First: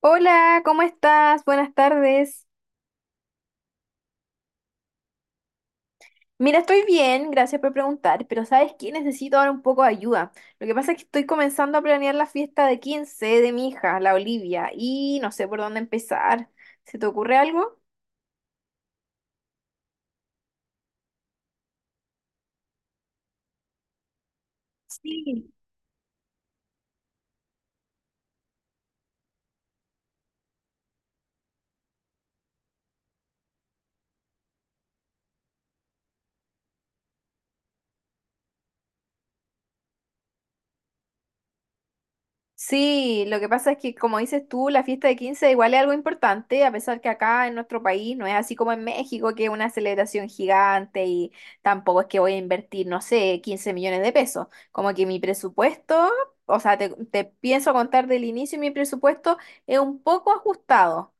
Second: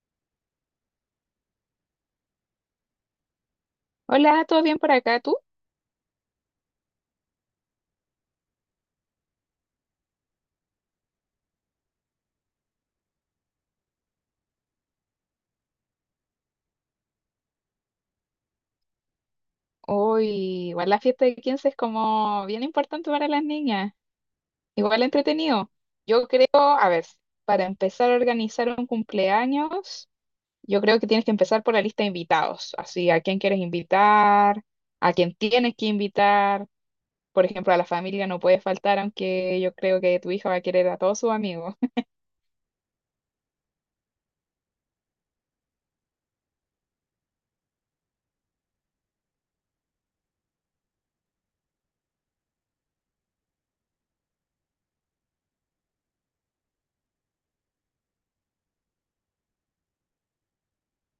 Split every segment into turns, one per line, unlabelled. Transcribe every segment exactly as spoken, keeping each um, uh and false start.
Hola, ¿cómo estás? Buenas tardes.
Hola, ¿todo bien por acá tú?
Mira, estoy bien, gracias por preguntar, pero ¿sabes qué? Necesito ahora un poco de ayuda. Lo que pasa es que estoy comenzando a planear la fiesta de quince de mi hija, la Olivia, y no sé por dónde empezar. ¿Se te ocurre algo?
Hoy, igual la fiesta de quince es como bien importante para las niñas, igual
Sí.
entretenido. Yo creo, a ver, para empezar a organizar un cumpleaños, yo creo que tienes que empezar por la lista de invitados, así a quién quieres invitar, a quién tienes que invitar, por ejemplo, a la familia no puede faltar, aunque yo creo que tu hija va a querer a todos sus amigos.
Sí, lo que pasa es que, como dices tú, la fiesta de quince igual es algo importante, a pesar que acá en nuestro país no es así como en México, que es una celebración gigante y tampoco es que voy a invertir, no sé, quince millones de pesos. Como que mi presupuesto, o sea, te, te pienso contar del inicio, mi presupuesto es un poco ajustado.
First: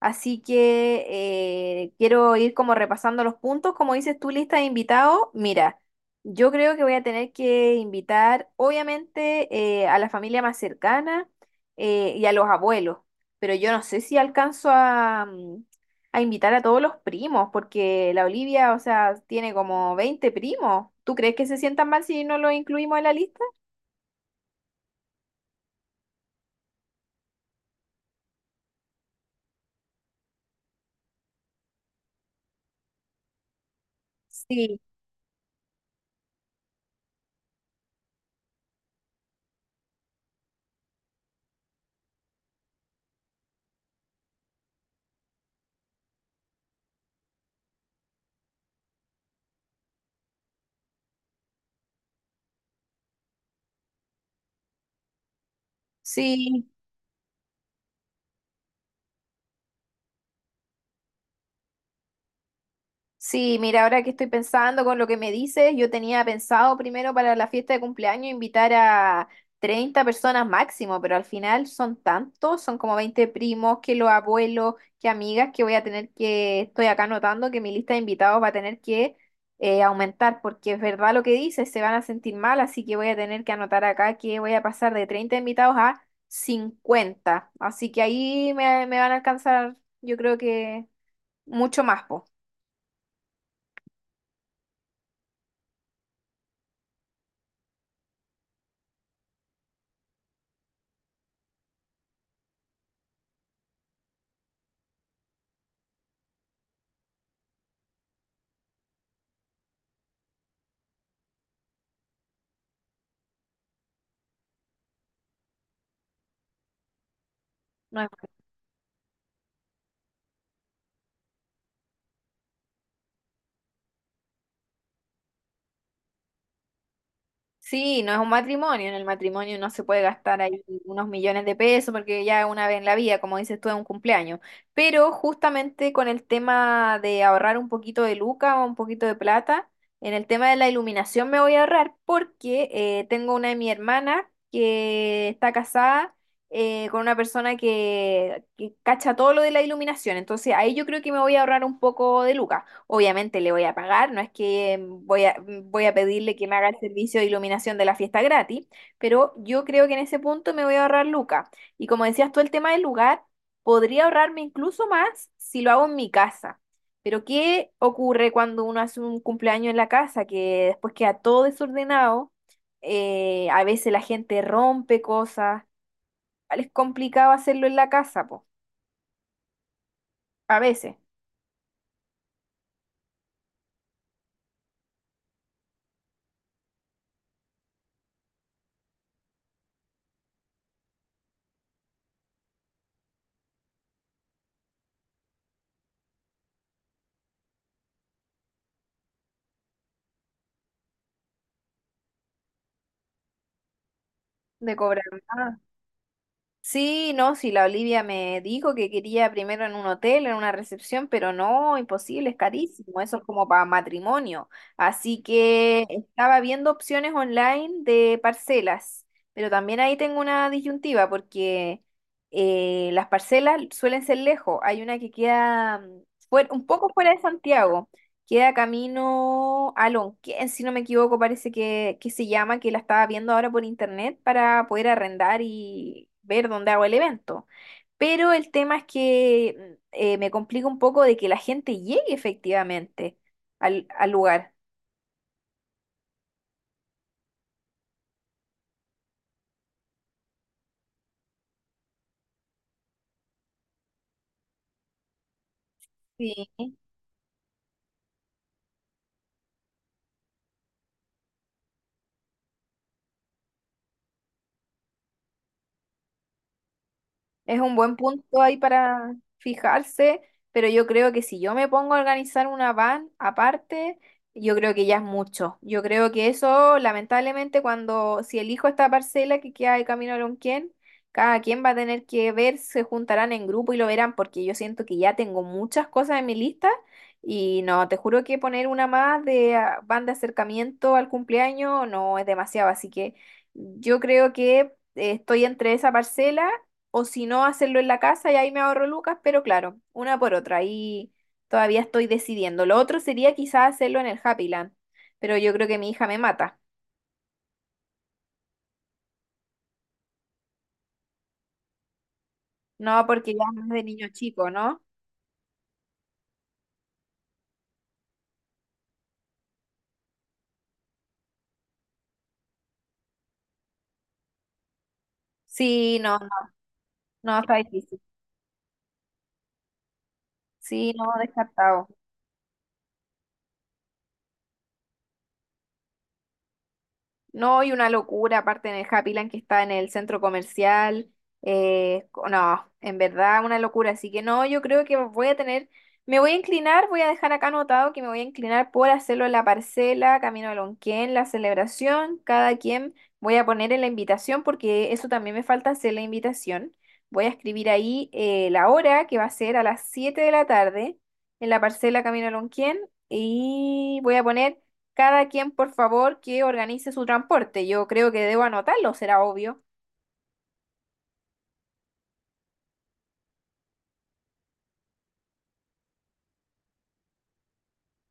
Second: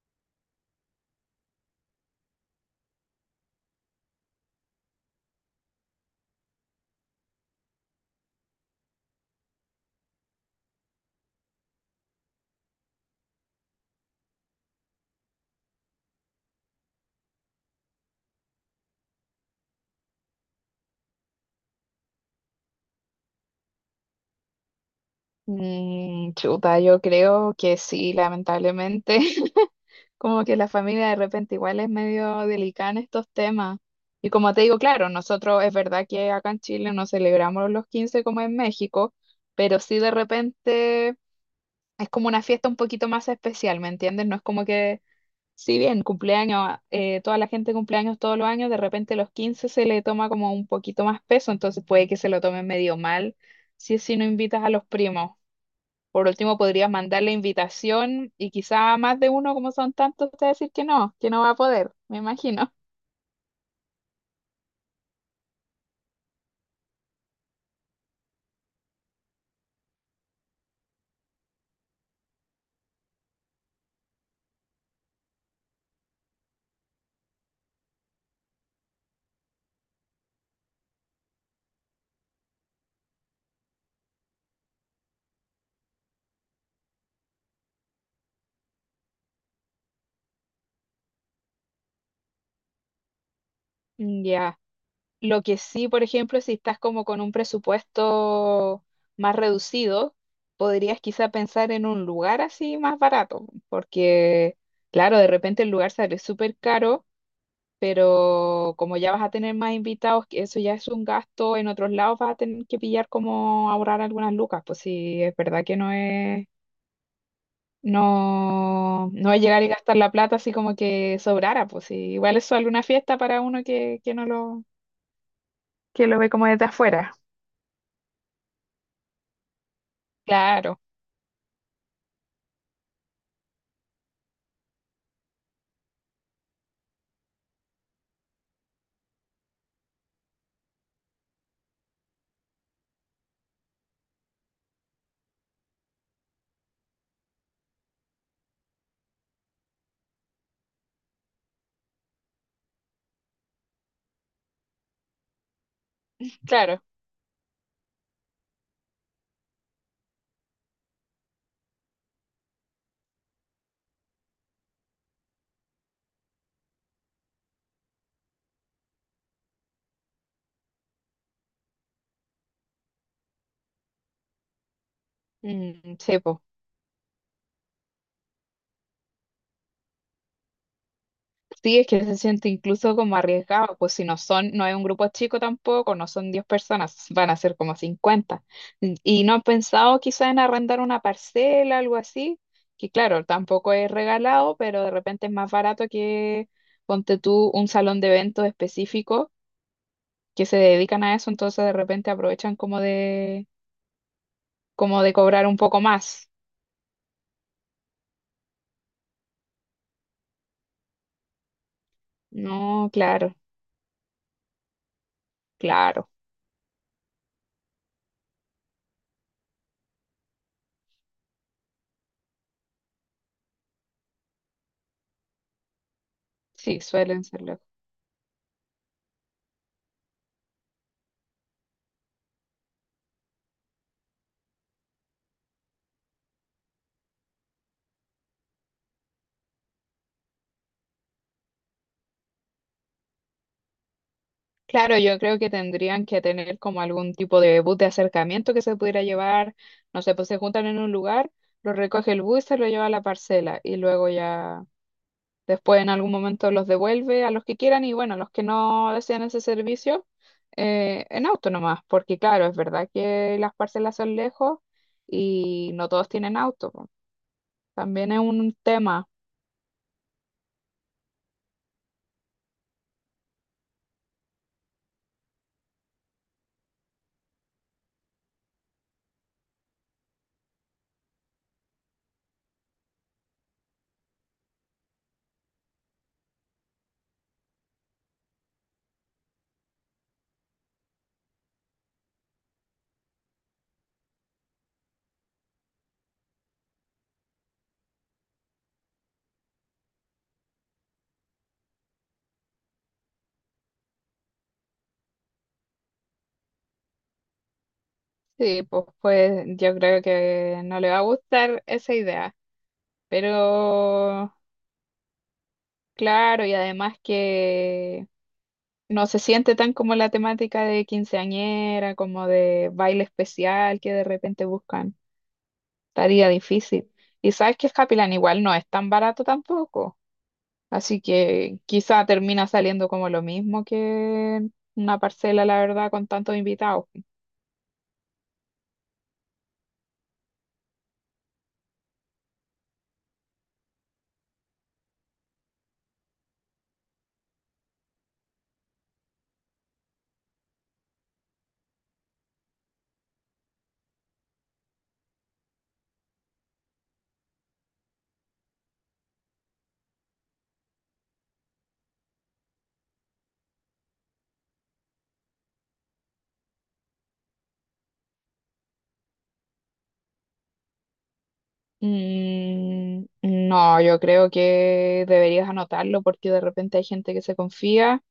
Así que eh, quiero ir como repasando los puntos, como dices tú, lista de invitados. Mira. Yo creo que voy a tener que invitar, obviamente, eh, a la familia más cercana eh, y a los abuelos, pero yo no sé si alcanzo a, mm, a invitar a todos los primos, porque la Olivia, o sea, tiene como veinte primos. ¿Tú crees que se sientan mal si no los incluimos en la lista?
Mm, chuta, yo creo que sí, lamentablemente. Como que la familia de repente igual es medio delicada en estos temas. Y como te digo,
Sí,
claro, nosotros es verdad que acá en Chile no celebramos los quince como en México, pero sí de repente es como una fiesta un poquito más especial, ¿me entiendes? No es como que, si bien cumpleaños, eh, toda la gente cumpleaños todos los años, de repente los quince se le toma como un poquito más peso, entonces puede que se lo tomen medio mal si si no invitas a los primos. Por último,
sí,
podrías mandar la invitación y quizá a más de uno, como son tantos, te va a decir que no, que no va a poder, me imagino.
sí, mira, ahora que estoy pensando con lo que me dices, yo tenía pensado primero para la fiesta de cumpleaños invitar a treinta personas máximo, pero al final son tantos, son como veinte primos, que los abuelos, que amigas, que voy a tener que, estoy acá notando que mi lista de invitados va a tener que eh, aumentar, porque es verdad lo que dices, se van a sentir mal, así que voy a tener que anotar acá que voy a pasar de treinta invitados a cincuenta, así que ahí me, me van a alcanzar, yo creo que mucho más, po.
Mm, ya. Lo que sí, por ejemplo, si estás como con un presupuesto más reducido, podrías quizá pensar en un lugar así más barato, porque claro, de repente el lugar sale súper caro, pero como ya vas a tener más invitados, que eso ya es un gasto, en otros lados vas a tener que pillar como ahorrar algunas lucas, pues sí, es verdad que no es. No, no es llegar y gastar la plata así como que sobrara, pues sí, igual es solo una fiesta para uno que, que no lo, que lo ve como desde afuera.
Sí, no es un matrimonio. En el matrimonio no se puede gastar ahí
Claro,
unos millones de pesos porque ya una vez en la vida, como dices tú, es un cumpleaños. Pero justamente con el tema de ahorrar un poquito de luca o un poquito de plata, en el tema de la iluminación me voy a ahorrar porque eh, tengo una de mi hermana que está casada eh, con una persona que, que cacha todo lo de la iluminación. Entonces ahí yo creo que me voy a ahorrar un poco de lucas. Obviamente le voy a pagar, no es que mm, voy a, mm, voy a pedirle que me haga el
claro.
servicio de iluminación de la fiesta gratis, pero yo creo que en ese punto me voy a ahorrar lucas. Y como decías tú, el tema del lugar, podría ahorrarme incluso más si lo hago en mi casa. Pero ¿qué ocurre cuando uno hace un cumpleaños en la casa que después queda todo desordenado? Eh, a veces la gente rompe cosas.
Mm, sí, pues.
Igual es complicado hacerlo en la casa, po, a veces,
Sí, es que se siente incluso como arriesgado, pues si no son, no es un grupo chico tampoco, no son diez personas, van a ser como cincuenta. Mm, Y no han pensado quizá en arrendar una parcela, algo así, que claro, tampoco es regalado, pero de repente es más barato que ponte tú un salón de eventos específico que se dedican a eso, entonces de repente aprovechan como de,
de cobrar.
como de cobrar un poco más.
Sí, no, sí, la Olivia me dijo que quería primero en un hotel, en una recepción, pero no, imposible, es
No,
carísimo, eso es
claro,
como para matrimonio. Así que
claro,
estaba viendo opciones online de parcelas, pero también ahí tengo una disyuntiva porque eh, las parcelas suelen ser lejos, hay una que queda mm, fuer- un
sí,
poco fuera de
suelen ser lejos.
Santiago. Queda camino a Lonquén, si no me equivoco, parece que, que se llama, que la estaba viendo ahora por internet para poder arrendar y ver dónde hago el evento. Pero el tema es que eh, me complica un poco de que la gente llegue efectivamente al, al lugar.
Claro, yo creo que tendrían que tener como algún tipo de bus de acercamiento que se pudiera llevar, no sé, pues se juntan en un lugar, lo recoge el bus y se lo lleva a la parcela y luego ya. Después en algún
Sí.
momento los devuelve a los que quieran y bueno, los que no desean ese servicio eh, en auto nomás, porque claro, es verdad que las parcelas son lejos y no todos tienen auto, po.
Es un buen
También es
punto ahí
un tema.
para fijarse, pero yo creo que si yo me pongo a organizar una van aparte, yo creo que ya es mucho. Yo creo que eso, lamentablemente, cuando si elijo esta parcela que queda de camino a Lonquén, cada quien va a tener que ver, se juntarán en grupo y lo verán, porque yo siento que ya tengo muchas cosas en mi lista y no, te juro que poner una más de ah, van de acercamiento al cumpleaños no es demasiado, así que yo creo que eh, estoy entre esa parcela o si no, hacerlo en la casa y ahí me ahorro lucas, pero claro, una por otra. Ahí todavía estoy decidiendo. Lo otro sería quizás hacerlo en el Happyland, pero yo creo que mi hija me mata.
Sí, pues, pues yo creo que no le va a gustar esa idea,
No, porque ya no es de niño
pero
chico, ¿no?
claro, y además que no se siente tan como la temática de quinceañera, como de baile especial que de repente buscan.
Sí, no, no,
Estaría difícil. Y
no,
sabes
está
que
difícil.
Escapilán igual no es tan barato tampoco.
Sí,
Así
no,
que
descartado.
quizá termina saliendo como lo mismo que una parcela, la verdad, con tantos invitados.
No, y una locura, aparte en el Happyland que está en el centro comercial. Eh, co- no, en verdad, una locura. Así que no, yo creo que voy a tener, me voy a inclinar, voy a dejar acá anotado que me voy a inclinar por hacerlo en la parcela, camino a Lonquén, la celebración, cada quien voy a poner en la invitación, porque eso también me falta hacer la invitación. Voy a escribir ahí eh, la hora, que va a ser a las siete de la tarde, en la parcela, camino a Lonquén, y voy a poner. Cada quien, por favor, que organice su transporte. Yo creo que debo anotarlo, será obvio.
Mm, no, yo creo que deberías anotarlo porque de repente hay gente que se confía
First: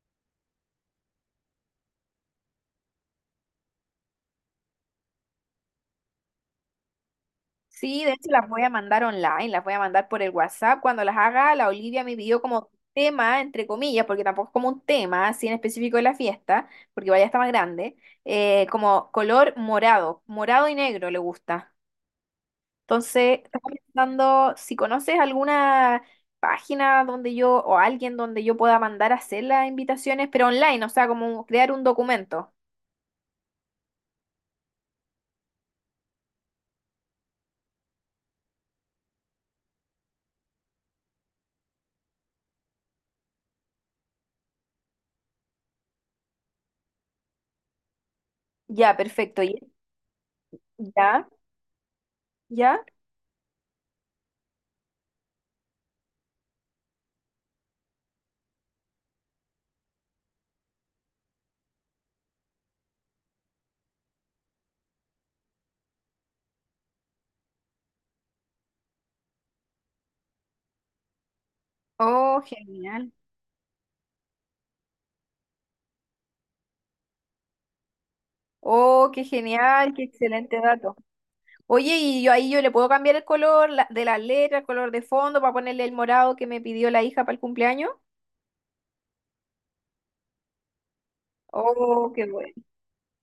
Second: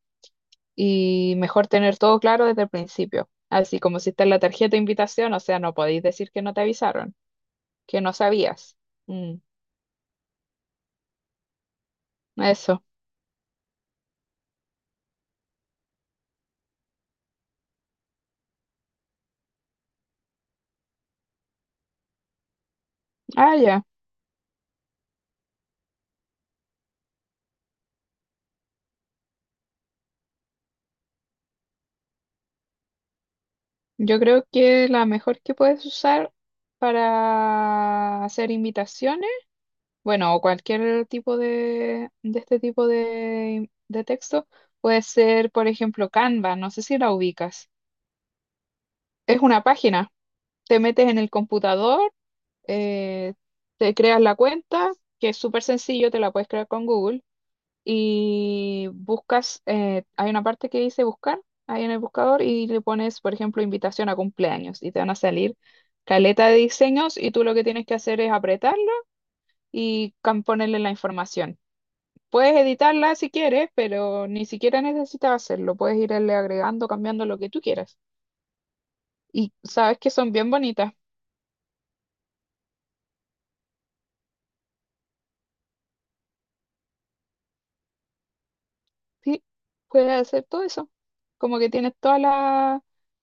y mejor tener todo claro desde el principio. Así como si está en la tarjeta de invitación, o sea, no podéis decir que no te avisaron, que
Sí, de
no
hecho las voy a
sabías.
mandar
Mm,
online, las voy a mandar por el WhatsApp. Cuando las haga, la Olivia me pidió como
eso.
tema, entre comillas, porque tampoco es como un tema, así en específico de la fiesta, porque vaya está más grande, eh, como color morado, morado y negro le gusta. Entonces,
Ah,
estaba
ya.
pensando si conoces alguna página donde yo, o alguien donde yo pueda mandar a hacer las invitaciones, pero online, o sea, como crear un documento.
Yo creo que la mejor que puedes usar para hacer invitaciones, bueno, o cualquier tipo de, de este tipo de, de texto, puede ser, por ejemplo, Canva, no sé si la ubicas.
Ya, perfecto.
Es
y-
una página, te metes en
Ya,
el computador,
ya.
eh, te creas la cuenta, que es súper sencillo, te la puedes crear con Google. Y buscas, eh, hay una parte que dice buscar ahí en el buscador y le pones, por ejemplo, invitación a cumpleaños y te van a salir caleta de diseños y tú lo que tienes que hacer es apretarlo y cam- ponerle la información.
Oh,
Puedes
genial.
editarla si quieres, pero ni siquiera necesitas hacerlo. Puedes irle agregando, cambiando lo que tú quieras.
Oh, qué
Y
genial,
sabes
qué
que son bien
excelente
bonitas.
dato. Oye, y yo ahí yo le puedo cambiar el color la- de la letra, el color de fondo, para ponerle el morado que me pidió la hija para el cumpleaños.
Sí, puedes hacer todo eso. Como que tienes
Oh,
toda
qué bueno.
la,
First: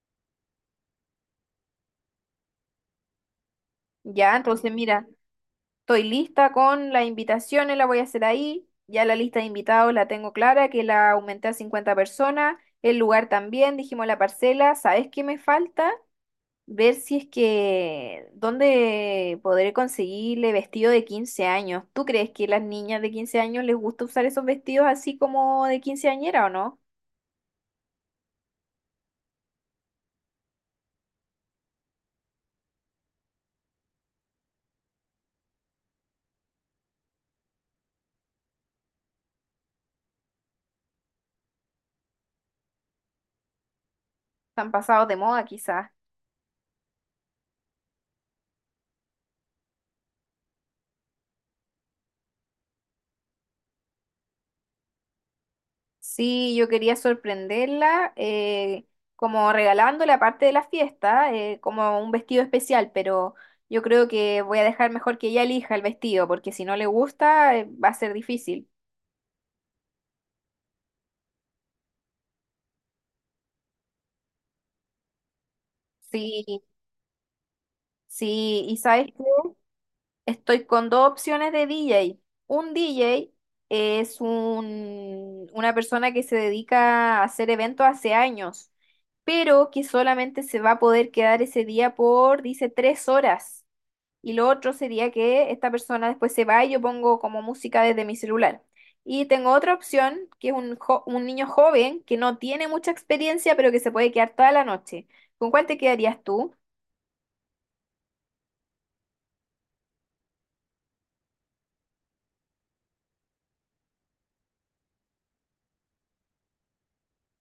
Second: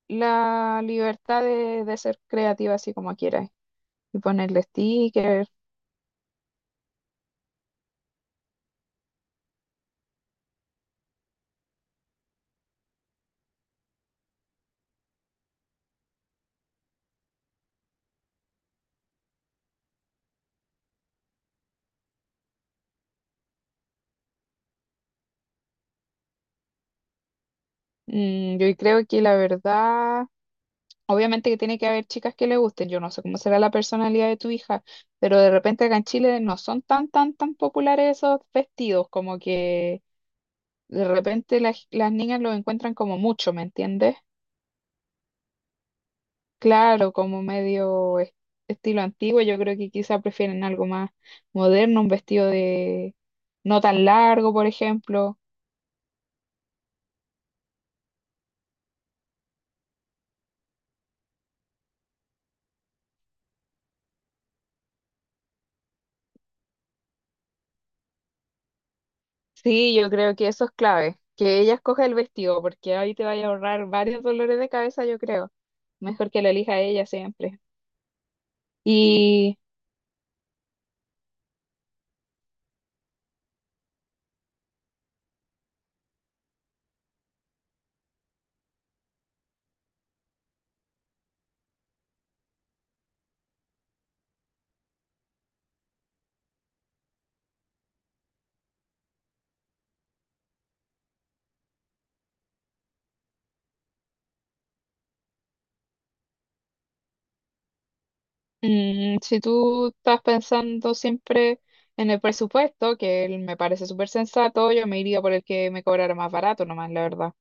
la libertad de, de ser creativa así como quieras. Y
Ya,
ponerle
entonces mira,
stickers.
estoy lista con las invitaciones, la voy a hacer ahí. Ya la lista de invitados la tengo clara, que la aumenté a cincuenta personas. El lugar también, dijimos la parcela. ¿Sabes qué me falta? Ver si es que dónde podré conseguirle vestido de quince años. ¿Tú crees que las niñas de quince años les gusta usar esos vestidos así como de quinceañera o no?
Mm, yo creo que la verdad, obviamente que tiene que haber chicas que le gusten. Yo no sé cómo será la personalidad de tu hija, pero de repente acá en Chile no son tan, tan, tan populares esos vestidos, como que de repente las, las niñas los encuentran como mucho, ¿me entiendes?
Están pasados de moda quizás.
Claro, como medio es- estilo antiguo, yo creo que quizá prefieren algo más moderno, un vestido de no tan largo, por ejemplo.
Sí, yo quería sorprenderla eh, como regalándole aparte de la fiesta, eh, como un vestido especial, pero yo creo que voy a dejar mejor que ella elija el vestido, porque si no le gusta, eh, va a ser difícil.
Sí, yo creo que eso es clave, que ella escoja el vestido, porque ahí te vaya a ahorrar varios dolores de cabeza, yo creo. Mejor que lo
Sí,
elija ella siempre.
sí, y sabes
Y
estoy con dos opciones de D J. Un D J es un- una persona que se dedica a hacer eventos hace años, pero que solamente se va a poder quedar ese día por, dice, tres horas. Y lo otro sería que esta persona después se va y yo pongo como música desde mi celular. Y tengo otra opción, que es un, jo- un niño joven que no tiene mucha experiencia, pero que se puede quedar toda la noche. ¿Con cuál te quedarías tú?
mm, si tú estás pensando siempre en el presupuesto, que él me parece súper sensato, yo me iría por el que me cobrara más barato nomás, la verdad.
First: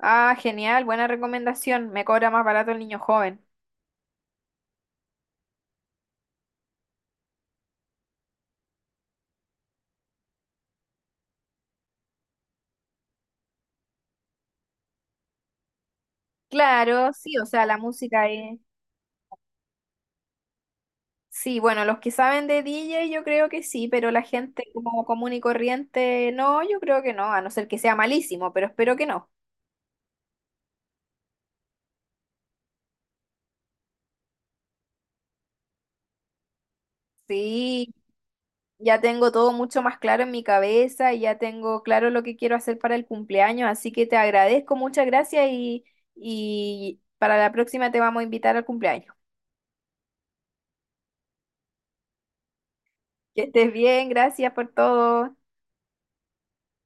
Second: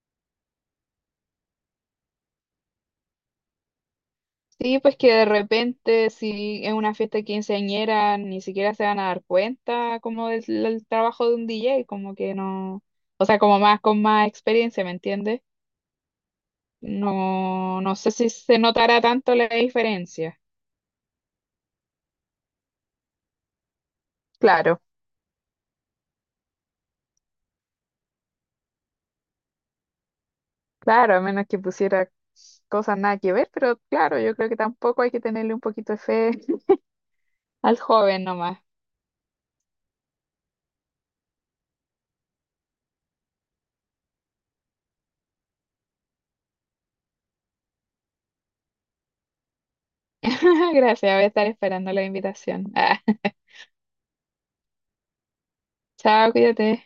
Ah, genial, buena recomendación. Me cobra más barato el niño joven.
Sí, pues que de repente, si es una fiesta quinceañera, ni siquiera se van a dar cuenta como del, del trabajo de un D J, como que no, o sea, como más con más experiencia, ¿me entiendes?
Claro, sí, o sea, la
No, no sé
música
si
es...
se notará tanto la diferencia.
Sí, bueno, los que saben de D J yo creo que sí, pero la gente
Claro,
como común y corriente, no, yo creo que no, a no ser que sea malísimo, pero espero que no.
claro, a menos que pusiera cosas nada que ver, pero claro, yo creo que tampoco hay que tenerle un poquito de fe. Al
Sí,
joven nomás.
ya tengo todo mucho más claro en mi cabeza y ya tengo claro lo que quiero hacer para el cumpleaños, así que te agradezco, muchas gracias y, y para la próxima te vamos a invitar al cumpleaños.
Gracias, voy a estar esperando la invitación. Ah,
Que estés bien, gracias por todo.
chao, cuídate.